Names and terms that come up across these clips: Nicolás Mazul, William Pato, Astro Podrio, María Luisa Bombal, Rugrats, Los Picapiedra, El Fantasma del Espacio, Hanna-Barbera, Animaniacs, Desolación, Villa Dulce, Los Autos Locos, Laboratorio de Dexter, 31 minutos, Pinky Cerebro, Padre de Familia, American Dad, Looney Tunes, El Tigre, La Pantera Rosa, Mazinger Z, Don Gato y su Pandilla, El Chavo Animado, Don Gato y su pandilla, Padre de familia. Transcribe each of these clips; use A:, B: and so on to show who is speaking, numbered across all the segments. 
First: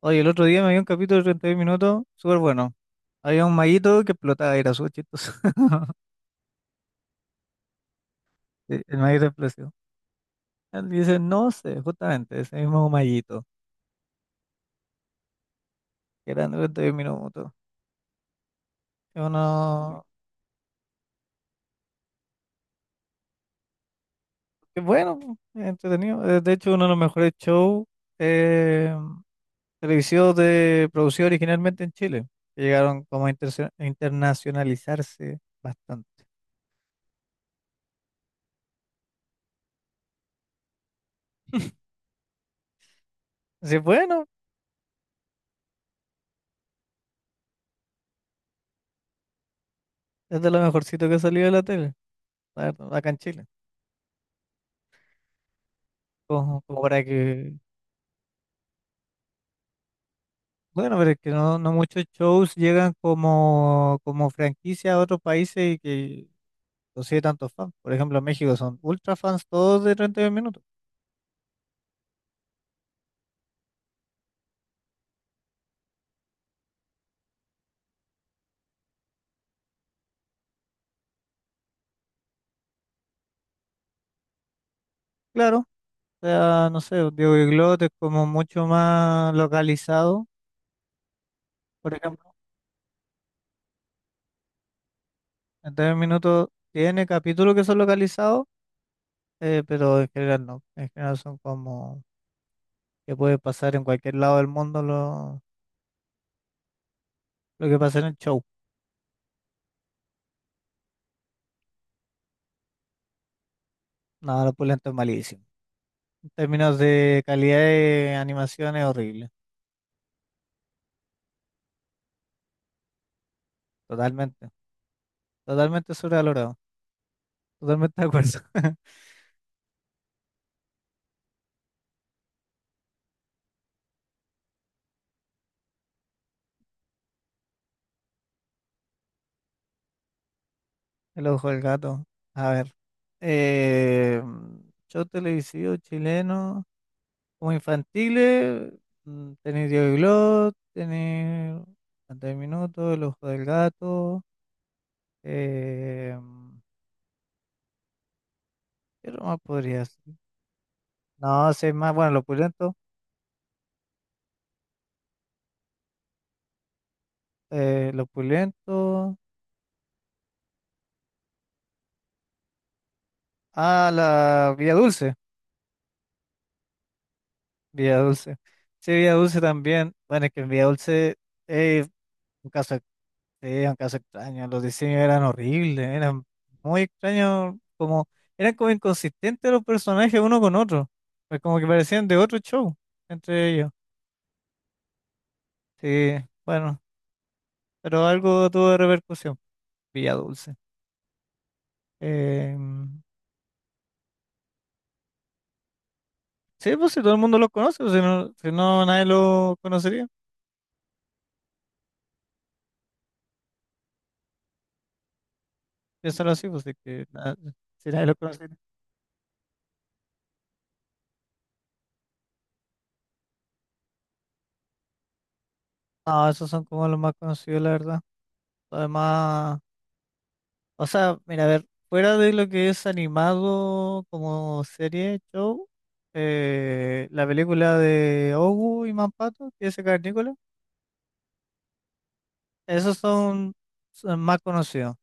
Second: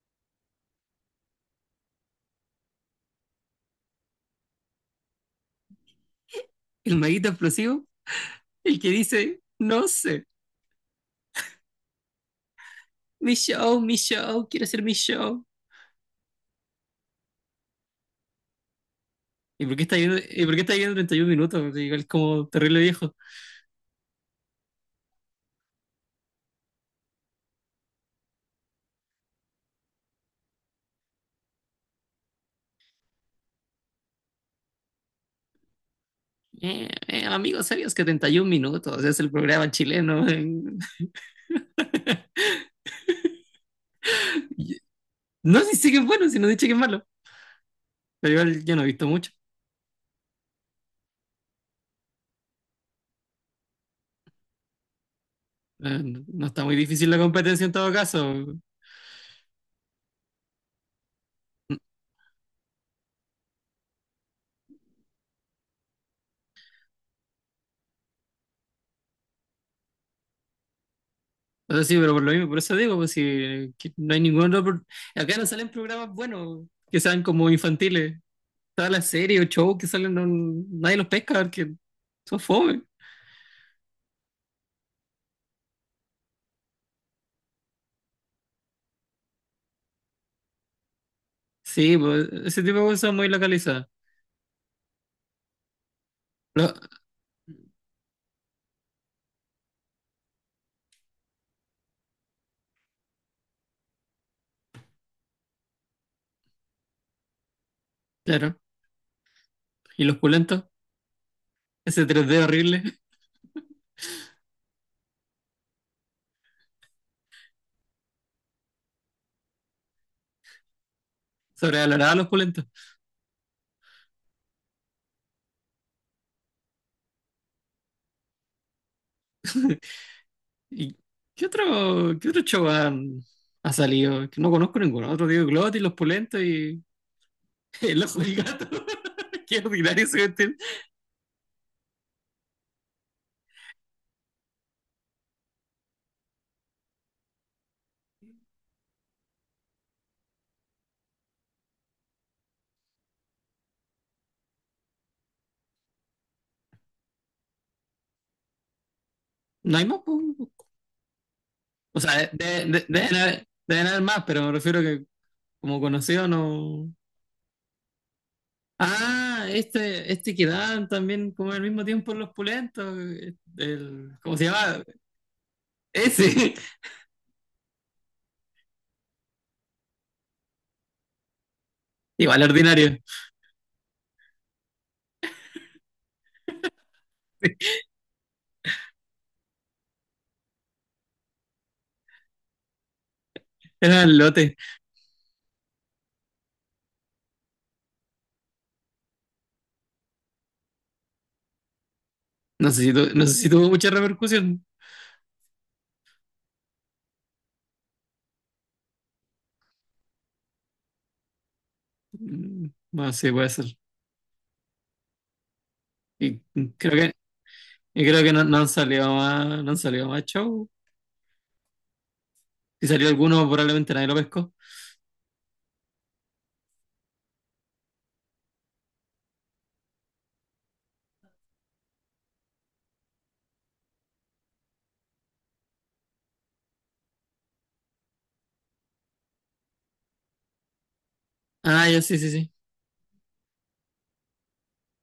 A: Oye, el otro día me vi un capítulo de 31 minutos, súper bueno. Había un maguito que explotaba, era súper chistoso.
B: El maguito explosivo, el
A: Sí,
B: que
A: el maguito
B: dice,
A: explotó.
B: no sé,
A: Él dice, no sé, justamente, ese mismo maguito,
B: mi show, quiero hacer mi show.
A: que era de un minutos. Es
B: ¿Y por qué está
A: uno,
B: viendo, y por qué está viendo 31 minutos? Pues igual como terrible viejo.
A: que bueno, po, es entretenido. De hecho, uno de los mejores shows eh, televisivos de producido originalmente en Chile, que llegaron como a internacionalizarse bastante.
B: Amigos, ¿sabías que 31 minutos es el programa chileno?
A: Así, que, bueno,
B: No sé si es bueno, si no dice que es malo. Pero igual yo no he visto mucho.
A: es de lo mejorcito que ha salido de la tele, la verdad, acá en Chile,
B: Eh, No
A: como
B: está muy
A: como para
B: difícil la
A: que
B: competencia en todo caso.
A: bueno, pero es que no muchos shows llegan como franquicia a otros países y que consigue tantos fans. Por ejemplo, en México son ultra fans todos de 32 minutos.
B: O sea, sí, pero por lo mismo, por eso digo, pues si que no hay ningún otro. Acá no salen programas buenos que sean como infantiles. Todas las series o shows que salen, nadie los pesca porque son fome.
A: Claro, o sea, no sé, pues, Diego Iglot es como mucho más localizado. Por
B: Sí, pues,
A: ejemplo,
B: ese tipo de cosas muy localizadas.
A: 32 minutos
B: Lo-
A: tiene capítulos que son localizados, pero en general no. En general son como que puede pasar en cualquier lado del mundo lo que pasa en el show.
B: claro. ¿Y los pulentos? Ese tres d horrible.
A: Nada, lo pulento es malísimo. En términos de calidad de animación es horrible.
B: Sobrevalorada los pulentos.
A: Totalmente, totalmente sobrevalorado, totalmente de acuerdo.
B: ¿Y qué otro show ha salido? Que no conozco ninguno. Otro Diego Glot y los pulentos y el ojo del gato. Qué ordinario se vestir.
A: El ojo del gato. A ver, eh, show televisivo chileno, como infantiles, tenéis Diego y Glot, tenéis 30 minutos, el ojo del gato, eh, ¿qué otro más
B: No
A: podría
B: hay más,
A: ser?
B: po.
A: No, sé más,
B: O
A: bueno, los
B: sea, de- de-
A: pulentos,
B: de- deben haber, deben haber más, pero me refiero que como conocido no.
A: eh, los pulentos,
B: Ah, este que daban también como al mismo tiempo en los pulentos.
A: ah,
B: El, ¿cómo se
A: la Villa
B: llama?
A: Dulce,
B: Ese.
A: Villa Dulce, sí, Villa Dulce también, bueno, es que en Villa Dulce es
B: Igual
A: un caso.
B: ordinario.
A: Sí, un caso extraño. Los diseños eran horribles, eran muy extraños, como, eran como inconsistentes los personajes uno con otro. Pues como que parecían de otro show entre ellos.
B: Era el lote.
A: Sí, bueno, pero algo tuvo de repercusión. Villa Dulce.
B: No sé si,
A: Em,
B: tu- no sé si tuvo mucha repercusión.
A: sí, pues si todo el mundo lo conoce, pues, si no, si no nadie lo conocería.
B: Bueno, sí, puede ser.
A: Piénsalo
B: Y
A: así, pues de
B: creo
A: que
B: que,
A: na- si
B: y
A: nadie lo
B: creo que no,
A: conocería.
B: no han salido más show. Si salió alguno, probablemente nadie lo pescó.
A: No, esos son como los más conocidos, la verdad. Además. O sea, mira, a ver, fuera de lo que es animado como serie, show, la película de Ogu y Mampato, que es el Cavernícola,
B: Ah, ya sí, sí, sí.
A: esos son, son más conocidos.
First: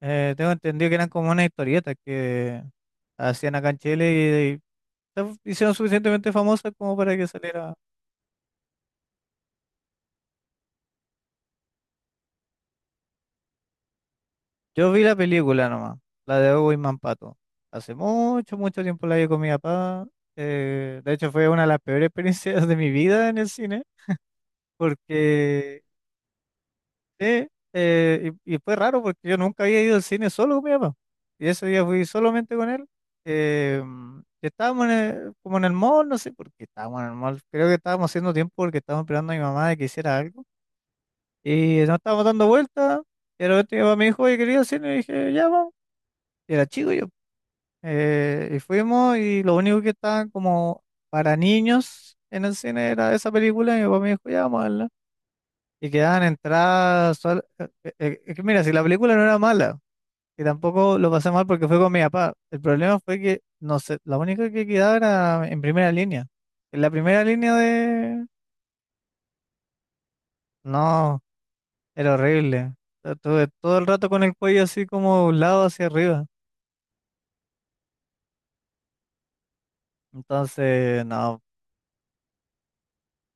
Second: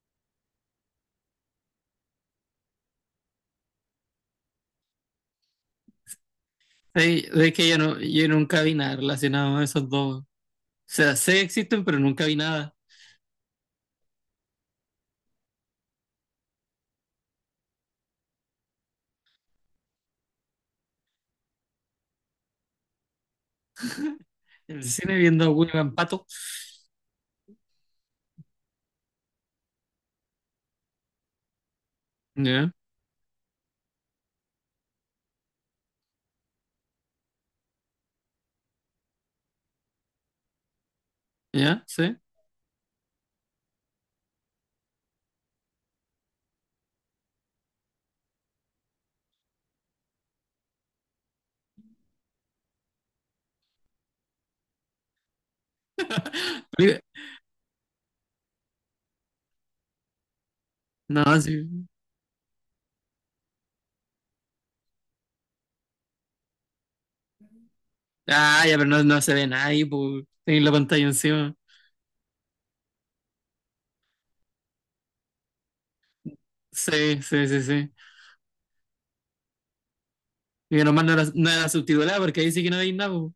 A: Tengo entendido que eran como unas historietas que hacían acá en Chile y se hicieron suficientemente famosas como para
B: Sí,
A: que
B: es que
A: saliera.
B: yo nunca vi nada relacionado a esos dos. O sea, sé que existen, pero nunca vi nada.
A: Yo vi la película nomás, la de Ogu y Mampato. Hace mucho, mucho tiempo la vi con mi papá. De hecho, fue una de las peores experiencias de mi vida en el cine.
B: En el cine viendo a
A: Porque,
B: William Pato.
A: sí, y fue raro porque yo nunca había ido al cine solo con mi papá. Y ese día fui solamente con
B: Ya,
A: él. eh, y estábamos en como en el mall, no sé por qué estábamos en el mall. Creo que estábamos haciendo tiempo porque estábamos esperando a mi mamá de que hiciera algo. Y
B: ya,
A: nos
B: sí.
A: estábamos dando vueltas. Y de repente mi papá me dijo, oye, quería ir al cine. Y dije, ya vamos. Y era chico yo. Y fuimos y lo único que estaba como para niños en el cine era esa película. Y mi papá me dijo, ya vamos a verla". Y quedaban
B: Mira,
A: entradas. Es que mira, si la película no era mala, y tampoco lo
B: no,
A: pasé mal porque fue
B: sí.
A: con mi papá, el problema fue que, no sé, la única que quedaba era en primera línea. En la primera línea de.
B: Ah, ya, pero no se ve nadie, pues. Tenéis la pantalla
A: No,
B: encima.
A: era horrible. Estuve todo el rato con el cuello así como un lado hacia arriba.
B: Sí, sí, sí, sí. Y que
A: Entonces,
B: nomás no era,
A: no.
B: no era subtitulada porque ahí sí que no veis nada, po.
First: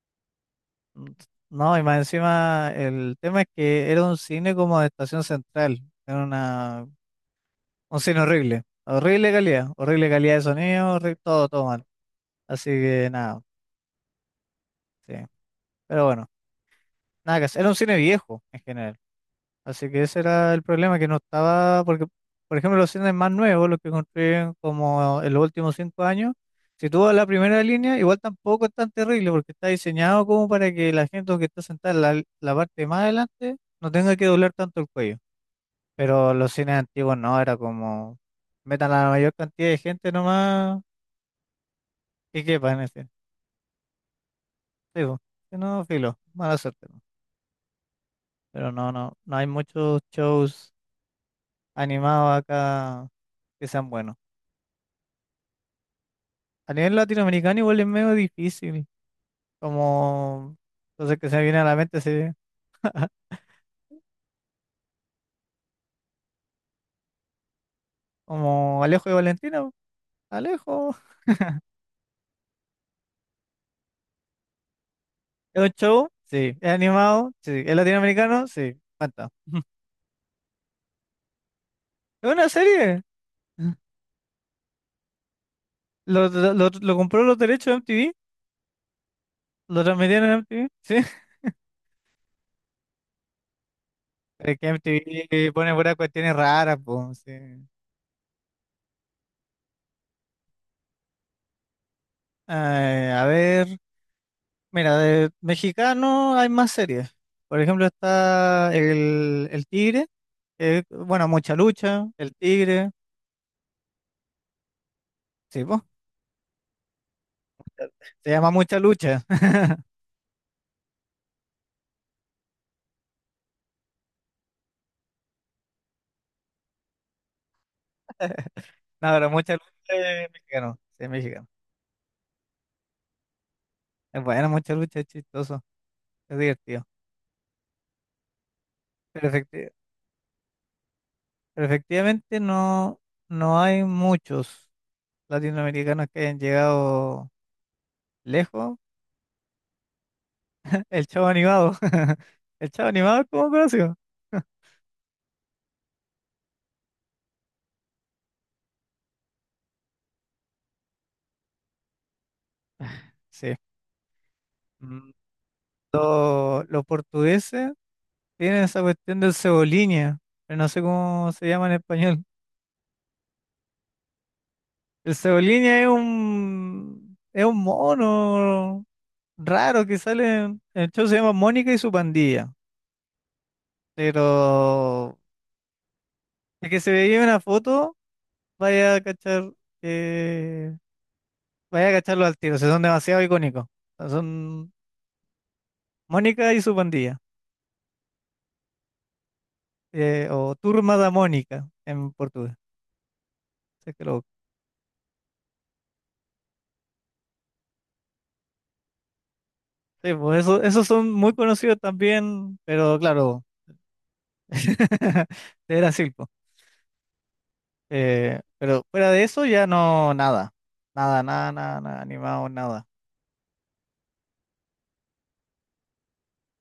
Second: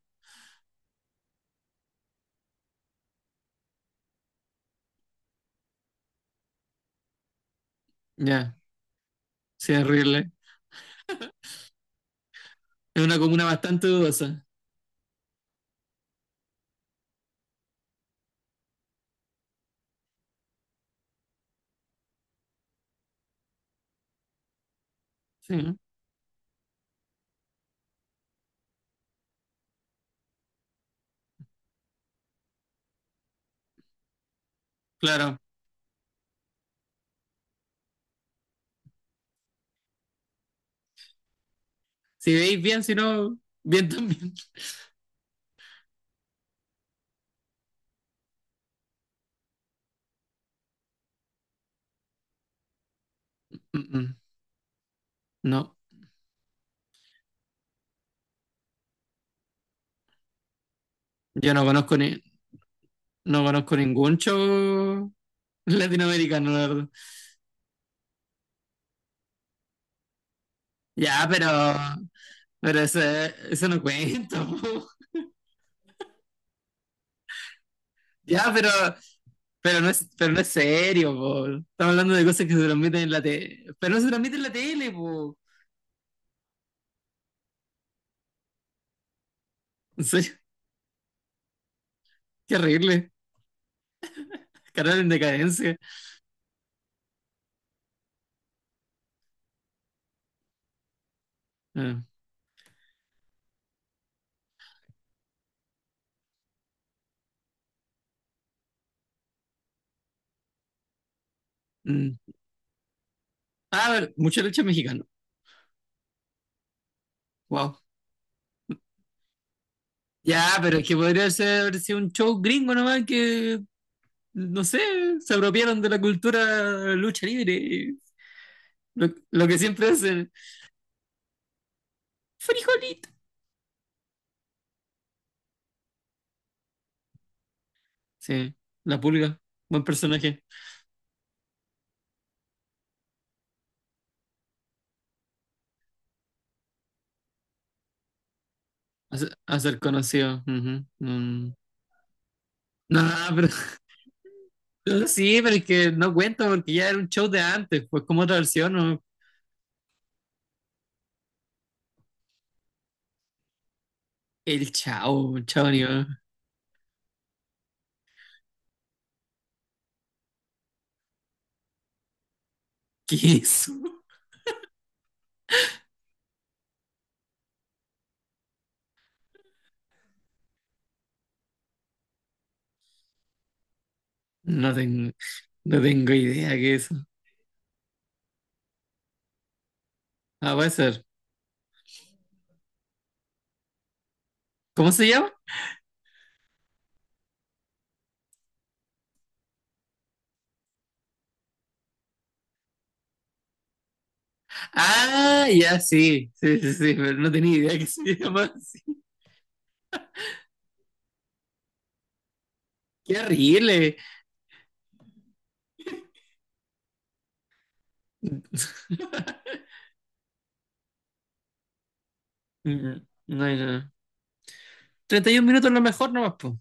A: mm, No, y más encima, el tema es que era un cine como de estación central. Era un cine
B: Ya,
A: horrible.
B: sí, es
A: Horrible
B: horrible.
A: calidad de sonido, todo, todo. Así
B: Es
A: que
B: una
A: nada,
B: comuna bastante dudosa.
A: sí. Pero bueno, nada que hacer. Era un cine viejo en general. Así que ese era el problema, que no estaba, porque, por ejemplo, los cines más nuevos, los que construyen como en los
B: Sí,
A: últimos
B: ¿no?
A: 5 años, si tú vas a la primera línea, igual tampoco es tan terrible, porque está diseñado como para que la gente que está sentada en la parte más adelante no tenga que doblar tanto el cuello.
B: Claro.
A: Pero los cines antiguos no, era como, metan a la mayor cantidad de gente nomás
B: Si
A: y
B: veis
A: quepa en
B: bien, si
A: ese.
B: no, bien también.
A: Sí, po. Si no, filo, mala suerte. ¿No? Pero no, no hay muchos shows animados acá que
B: Mm,
A: sean buenos.
B: mm. No,
A: A nivel latinoamericano igual es medio difícil, como, entonces que se me
B: yo
A: viene a
B: no
A: la
B: conozco
A: mente, sí,
B: ni, no conozco ningún show latinoamericano, la verdad.
A: como Alejo y Valentina, po. Alejo.
B: Ya, pero ese, eso no cuenta, po.
A: ¿Es un show? Sí. ¿Es animado? Sí. ¿Es latinoamericano?
B: Ya, pero,
A: Sí. Cuenta.
B: pero no es, pero no es serio, po. Estamos hablando de
A: ¿Es
B: cosas
A: una
B: que se
A: serie?
B: transmiten en la tele. Pero no se transmiten en la tele, po.
A: ¿Lo compró los derechos de MTV? ¿Lo
B: En
A: transmitieron en
B: serio,
A: MTV? Sí.
B: qué horrible.
A: Es que
B: Canal en
A: MTV pone
B: decadencia.
A: puras cuestiones raras, pues, sí.
B: Ah,
A: A ver. Mira, de mexicano hay más series. Por ejemplo, está el Tigre, que es, bueno, Mucha Lucha,
B: mm.
A: El Tigre,
B: Ah, a ver, mucha lucha mexicana.
A: sí, po,
B: Wow.
A: se llama Mucha Lucha.
B: Ya, pero es que podría ser, haber sido un show gringo nomás que, no sé, se apropiaron de la cultura lucha libre. y Lo,
A: No, pero
B: lo
A: Mucha
B: que
A: Lucha
B: siempre
A: es
B: hacen.
A: mexicano, sí, es mexicano.
B: Frijolito.
A: Es bueno, Mucha Lucha es chistoso, es divertido.
B: Sí, la
A: Pero,
B: pulga. Buen personaje.
A: efectivamente no hay muchos latinoamericanos que hayan llegado lejos.
B: A ser conocido. Ujú.
A: El Chavo
B: Mm.
A: Animado, el Chavo
B: No,
A: Animado es
B: pero
A: como conocido.
B: sí, pero es que no cuenta porque ya era un show de antes, pues como otra versión, ¿no?
A: Sí.
B: El
A: Mm,
B: chao, chao, ni va.
A: Los portugueses. Tienen esa cuestión del cebolinha, pero no sé cómo se llama en español.
B: ¿Qué es eso?
A: El cebolinha es es un mono raro que sale, el show se llama Mónica y su pandilla,
B: No tengo,
A: pero
B: no tengo idea
A: el
B: qué
A: que
B: es
A: se
B: eso.
A: veía una foto, vaya a cachar,
B: Ah, puede
A: que-
B: ser.
A: vaya a cacharlo al tiro, o sea, son demasiado icónicos. O sea, son
B: ¿Cómo se llama?
A: Mónica y su pandilla, o Turma da Mónica en portugués. Si es que lo-
B: Ah, ya sí, sí, sí, sí, pero no tenía idea que se llama así.
A: Sí, pues esos son muy conocidos también, pero
B: Qué
A: claro.
B: horrible.
A: De Brasil, po. Pero fuera de eso ya no, nada. Nada, nada, nada, nada, animado, nada.
B: No, no. 31 minutos lo mejor nomás, pues.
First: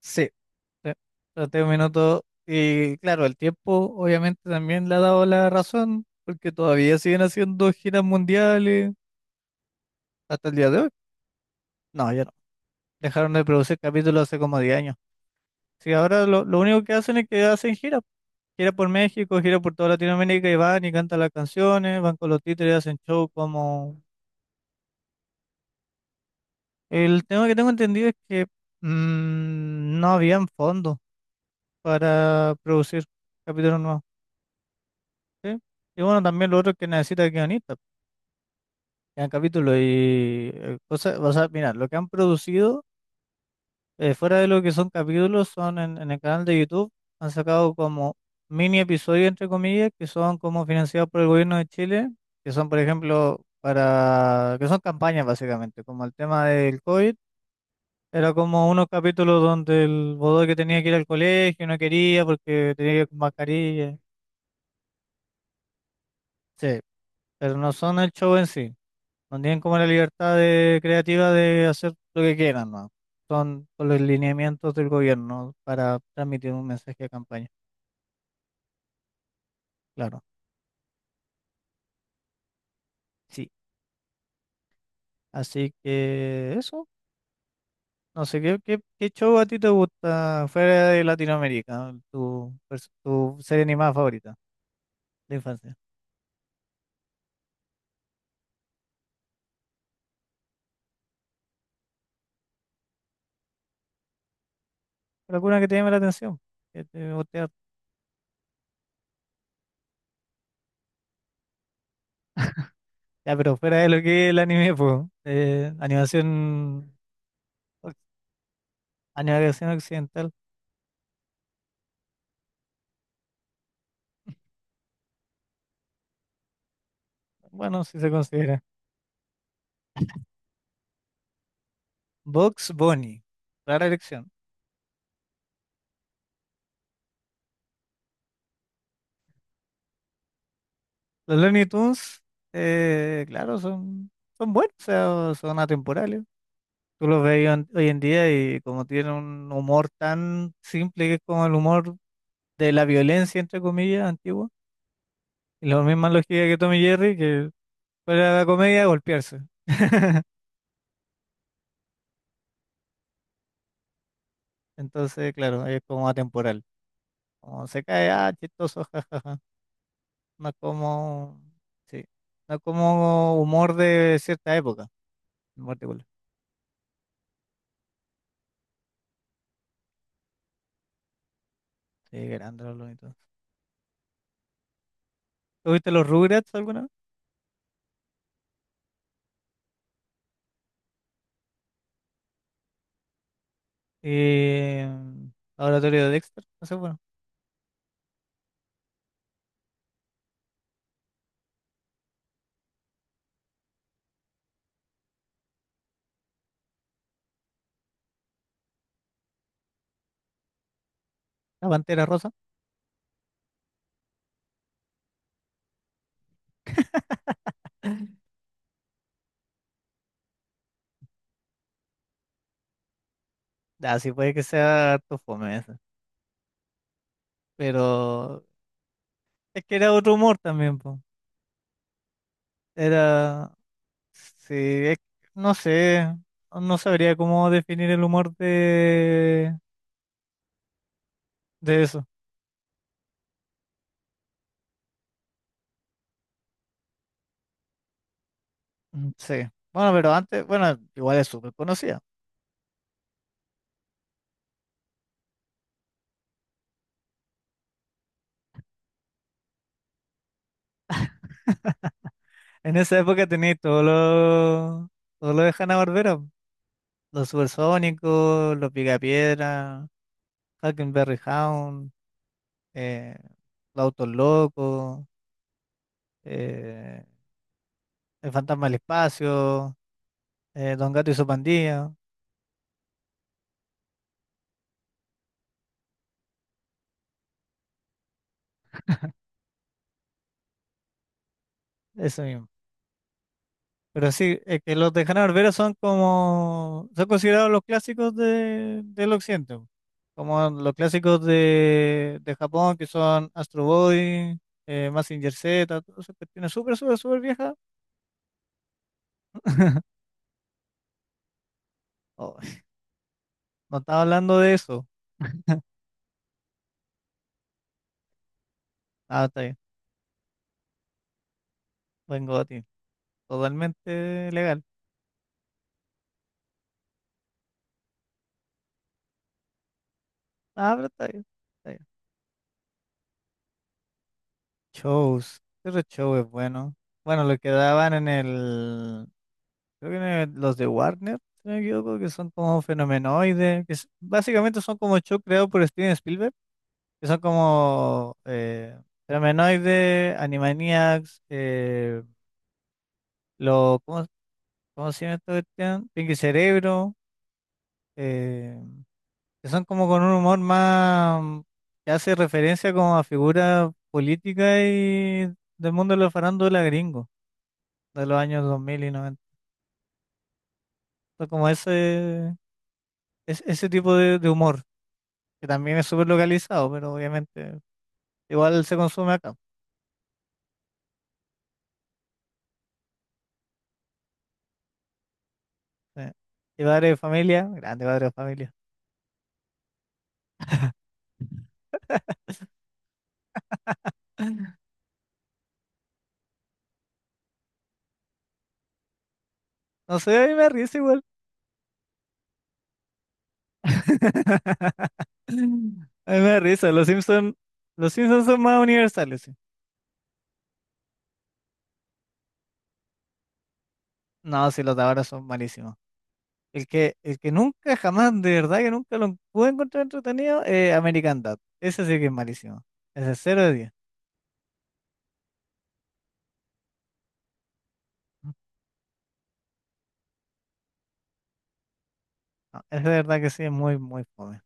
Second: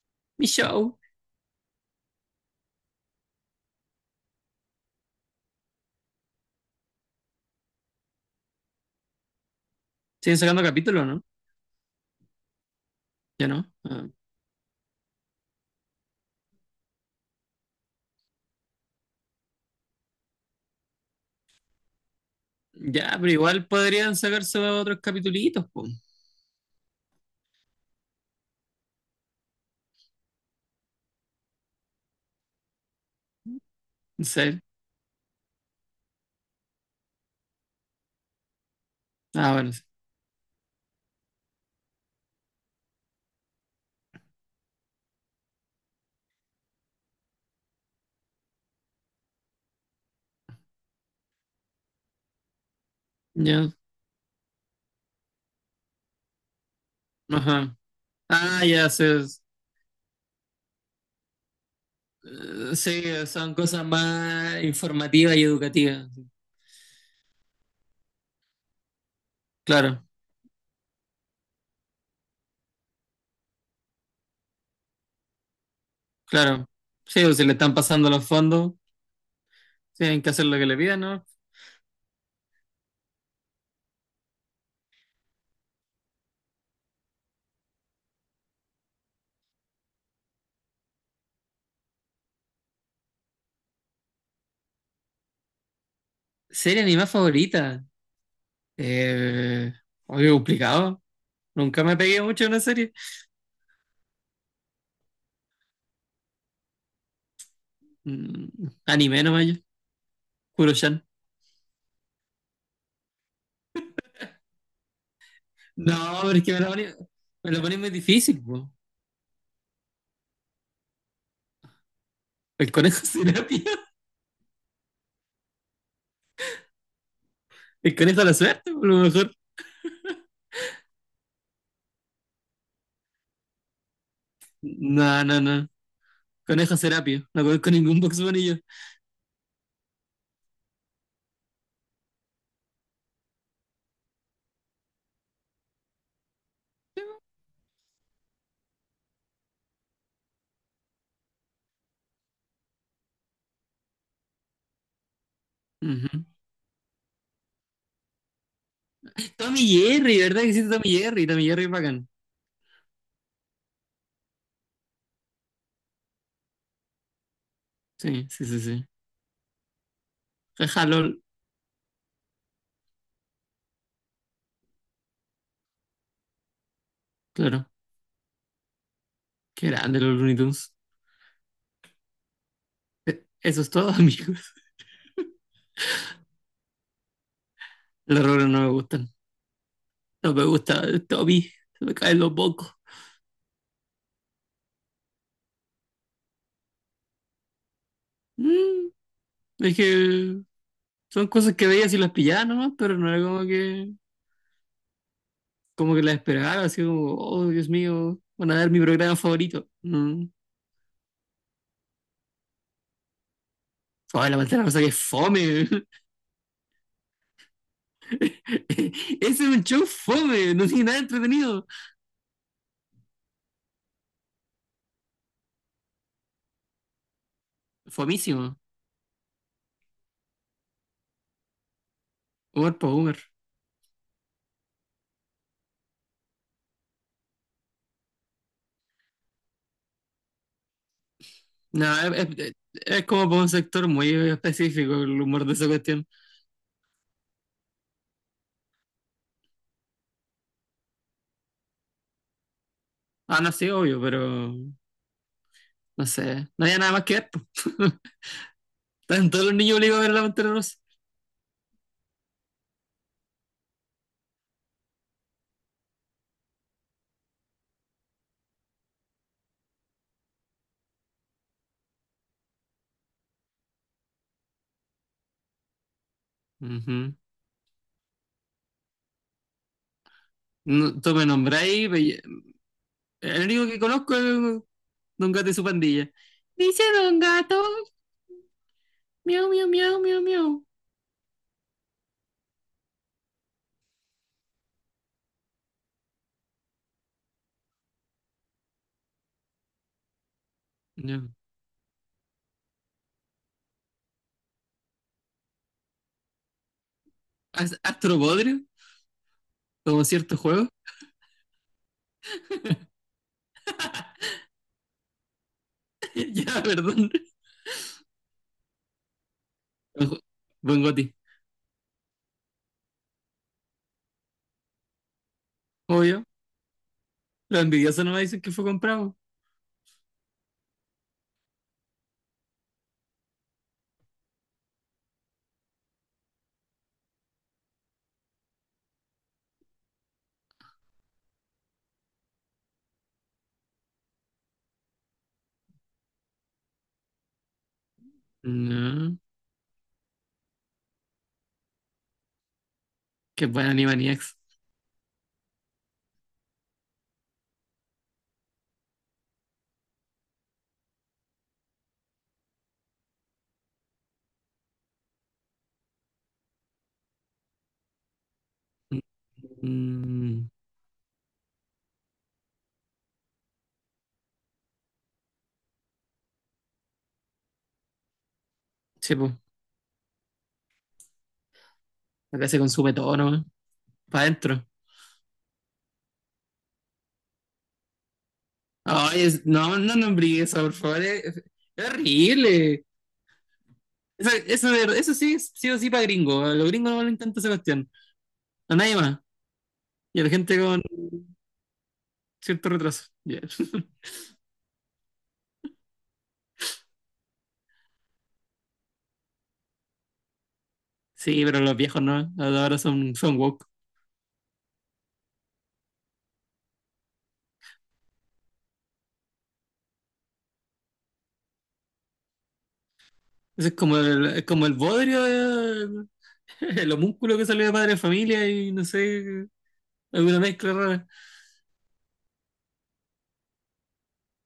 A: Sí,
B: Mi
A: sí.
B: show.
A: Traté un minuto. Y claro, el tiempo obviamente también le ha dado la razón, porque todavía siguen haciendo giras mundiales
B: Siguen
A: hasta el
B: sacando
A: día de hoy.
B: capítulos, ¿no?
A: No, ya no. Dejaron de
B: Ya no.
A: producir
B: Ah,
A: capítulos hace como 10 años. Sí, ahora lo único que hacen es que hacen giras. Gira por México, gira por toda Latinoamérica y van y cantan las canciones, van con los títeres, hacen
B: ya,
A: show
B: pero igual
A: como
B: podrían sacarse otros capitulitos, pues.
A: el tema que tengo entendido es que no habían fondos para producir capítulos nuevos,
B: No sé.
A: ¿sí? Y bueno, también lo otro es que necesita guionistas, que hagan
B: Ah, vale.
A: capítulos y cosas, o sea, mira, lo que han producido fuera de lo que son capítulos son en el canal de YouTube, han sacado como mini episodios, entre comillas, que son como financiados por el gobierno de Chile, que son, por ejemplo,
B: Ya,
A: para, que son campañas básicamente, como el tema del COVID.
B: ajá.
A: Era
B: Ah,
A: como unos
B: ya sé.
A: capítulos donde el que tenía que ir al colegio, no quería porque tenía que
B: Sí,
A: ir con
B: son cosas
A: mascarilla.
B: más informativas y educativas. Sí.
A: Sí, pero no son el show en sí. No tienen como la
B: Claro,
A: libertad de- creativa de hacer lo que quieran, ¿no? Son con los lineamientos del gobierno para transmitir un
B: claro.
A: mensaje de
B: Sí, o si
A: campaña,
B: le están pasando los fondos,
A: claro.
B: tienen que hacer lo que le pidan, ¿no?
A: Sí. Así que eso. No sé, ¿qué show a ti te gusta fuera de Latinoamérica? Tu serie animada favorita de infancia.
B: Serie animada favorita. Eh, oye, complicado. Nunca me pegué mucho en una serie.
A: ¿Alguna que te llame la atención? Que te guste
B: Mm, anime nomás yo. Kuro-chan.
A: ya, pero fuera de lo que es el anime, pues,
B: No, pero es que me lo ponen,
A: animación,
B: me lo ponen muy
A: oc-
B: difícil, po.
A: animación occidental,
B: El conejo terapia.
A: bueno,
B: El
A: si se
B: conejo de la
A: considera.
B: suerte, por lo mejor.
A: Box Bunny, rara elección.
B: No, no, no. Conejo Serapio. No conozco ningún Box Bunny yo.
A: Los Looney Tunes, claro, son, son buenos, o sea, son atemporales. Tú los ves hoy en día y como tienen un humor tan simple que es como el humor de la violencia, entre comillas, antigua, y la misma
B: Ujú.
A: lógica que Tommy Jerry, que fuera de la comedia, golpearse.
B: Tommy Jerry, ¿verdad que sí? Tommy Jerry. Tommy Jerry es bacán.
A: Entonces, claro, es como atemporal. Como se cae,
B: Sí,
A: ah,
B: sí, sí,
A: chistoso,
B: sí.
A: jajaja. No es
B: Jaja, LOL.
A: como, sí, no es como humor de cierta época, en particular.
B: Claro. Qué grande los Looney Tunes.
A: Sí, grande los Looney Tunes.
B: Eso es todo, amigos.
A: ¿Tú viste los Rugrats alguna vez?
B: Los errores no me gustan. No me gusta el Tommy. Se me caen los bocos.
A: Eh, mm, Laboratorio de Dexter, no sé, bueno.
B: Mm, es que son cosas que veías y las pillaba nomás, pero no era como que las esperaba. Así como, oh, Dios mío, van a dar mi programa favorito. Mm.
A: La Pantera Rosa.
B: Ay, la pantera rosa que es fome. Ese es un show fome, no tiene nada entretenido.
A: Ah, sí, puede que sea harto fome esa. Pero
B: Fomísimo.
A: es que era otro humor también, po.
B: Humor por humor.
A: Era, sí, no sé, no sabría cómo definir el humor de
B: No,
A: eso.
B: es, es- es como por un sector muy específico el humor de esa cuestión.
A: Sí. Bueno, pero antes, bueno, igual es súper conocida.
B: Ah, no, sí, obvio, pero no sé. No había nada más que ver. po. Todos los niños obligados a ver la Pantera Rosa.
A: En esa época tenéis todo lo de Hanna-Barbera. Po. Los Supersónicos, los Picapiedra, Huckleberry Hound, eh, los Autos Locos, eh,
B: Ujú.
A: el Fantasma del Espacio, Don
B: No,
A: Gato y
B: tú me
A: su
B: nombráis,
A: Pandilla.
B: pero el único que conozco es Don Gato y su pandilla. Dice Don Gato, miau, miau, miau, miau, miau.
A: Eso mismo. Pero sí, es que los de Hanna Barbera son como, son considerados los clásicos de, del occidente, po. Como los clásicos
B: Ya.
A: de Japón, que son Astro Boy, Mazinger Z, todas esas cuestiones súper, súper, súper viejas.
B: ¿Astro Podrio? Como cierto juego.
A: Oh, no estaba hablando de eso.
B: Ya, perdón.
A: Ah, está bien,
B: Buen ju- buen Goti.
A: vengo a ti, totalmente legal.
B: Obvio. Los envidiosos no me dicen que fue comprado.
A: Ah, pero está bien, está bien. Shows, ese show es bueno. Bueno, lo que daban en el, creo que los de Warner, si no me equivoco, que son como fenomenoides, que básicamente son como shows creados por Steven Spielberg, que son como
B: No.
A: fenomenoides, Animaniacs,
B: Qué buena
A: lo, ¿cómo,
B: Animaniacs.
A: cómo se llama esta cuestión? Pinky Cerebro, eh, que son como con un humor más que hace referencia como a figuras políticas y del mundo de la farándula gringo, de los años 2000 y 90,
B: Mm,
A: son como ese, ese tipo de humor. Que también es súper localizado, pero obviamente igual se consume
B: sí, pues.
A: acá.
B: Acá se consume todo nomás. Para adentro.
A: Sí. Y padre de familia, grande padre de familia.
B: Ay, no nombré eso, por favor. Es horrible. Eso, eso, eso sí, es sí o sí para gringo. A los gringos no lo intenta esa cuestión. A nadie más.
A: No sé,
B: Y a
A: a
B: la
A: mí me da
B: gente
A: risa
B: con
A: igual.
B: cierto retraso. Ya.
A: A mí me da risa, los Simpsons son más universales, sí.
B: Sí, pero los viejos no. Ahora son woke.
A: No, sí, los de ahora son malísimos. El que nunca, jamás, de verdad que nunca lo pude encontrar entretenido, American Dad. Ese sí que es malísimo. Ese es 0 de
B: Eso
A: 10.
B: es como el bodrio el homúnculo que salió de Padre de Familia y no sé, alguna mezcla rara.
A: No, ese de verdad que sí es muy, muy fome.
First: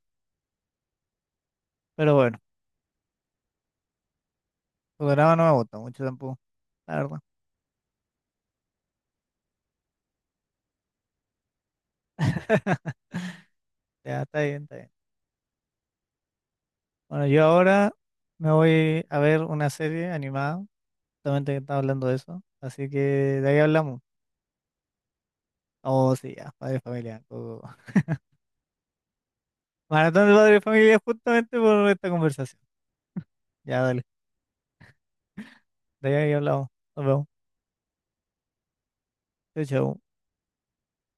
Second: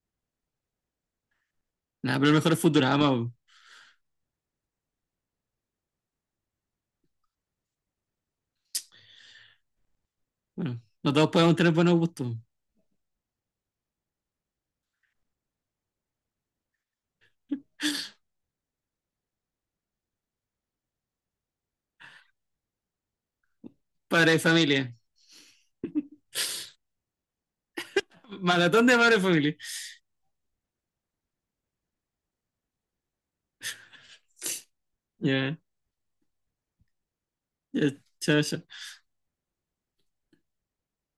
A: Pero
B: Nada, pero el
A: bueno,
B: mejor es Futurama. Po.
A: su programa no me gusta mucho tampoco, la verdad.
B: Bueno, no todos podemos tener buenos gustos.
A: Ya, está bien, está bien. Bueno, yo ahora me voy a ver una serie animada, justamente que estaba hablando de eso, así que de ahí hablamos.
B: Padre de Familia.
A: Oh, sí, ya, padre y familia. Todo.
B: Maratón de Padre de Familia.
A: Maratón de padre y familia justamente por esta conversación. Ya, dale,
B: Ya, yeah.
A: de ahí hablamos. Nos vemos.
B: Ya, yeah. Chao, chao.
A: Chau, chau.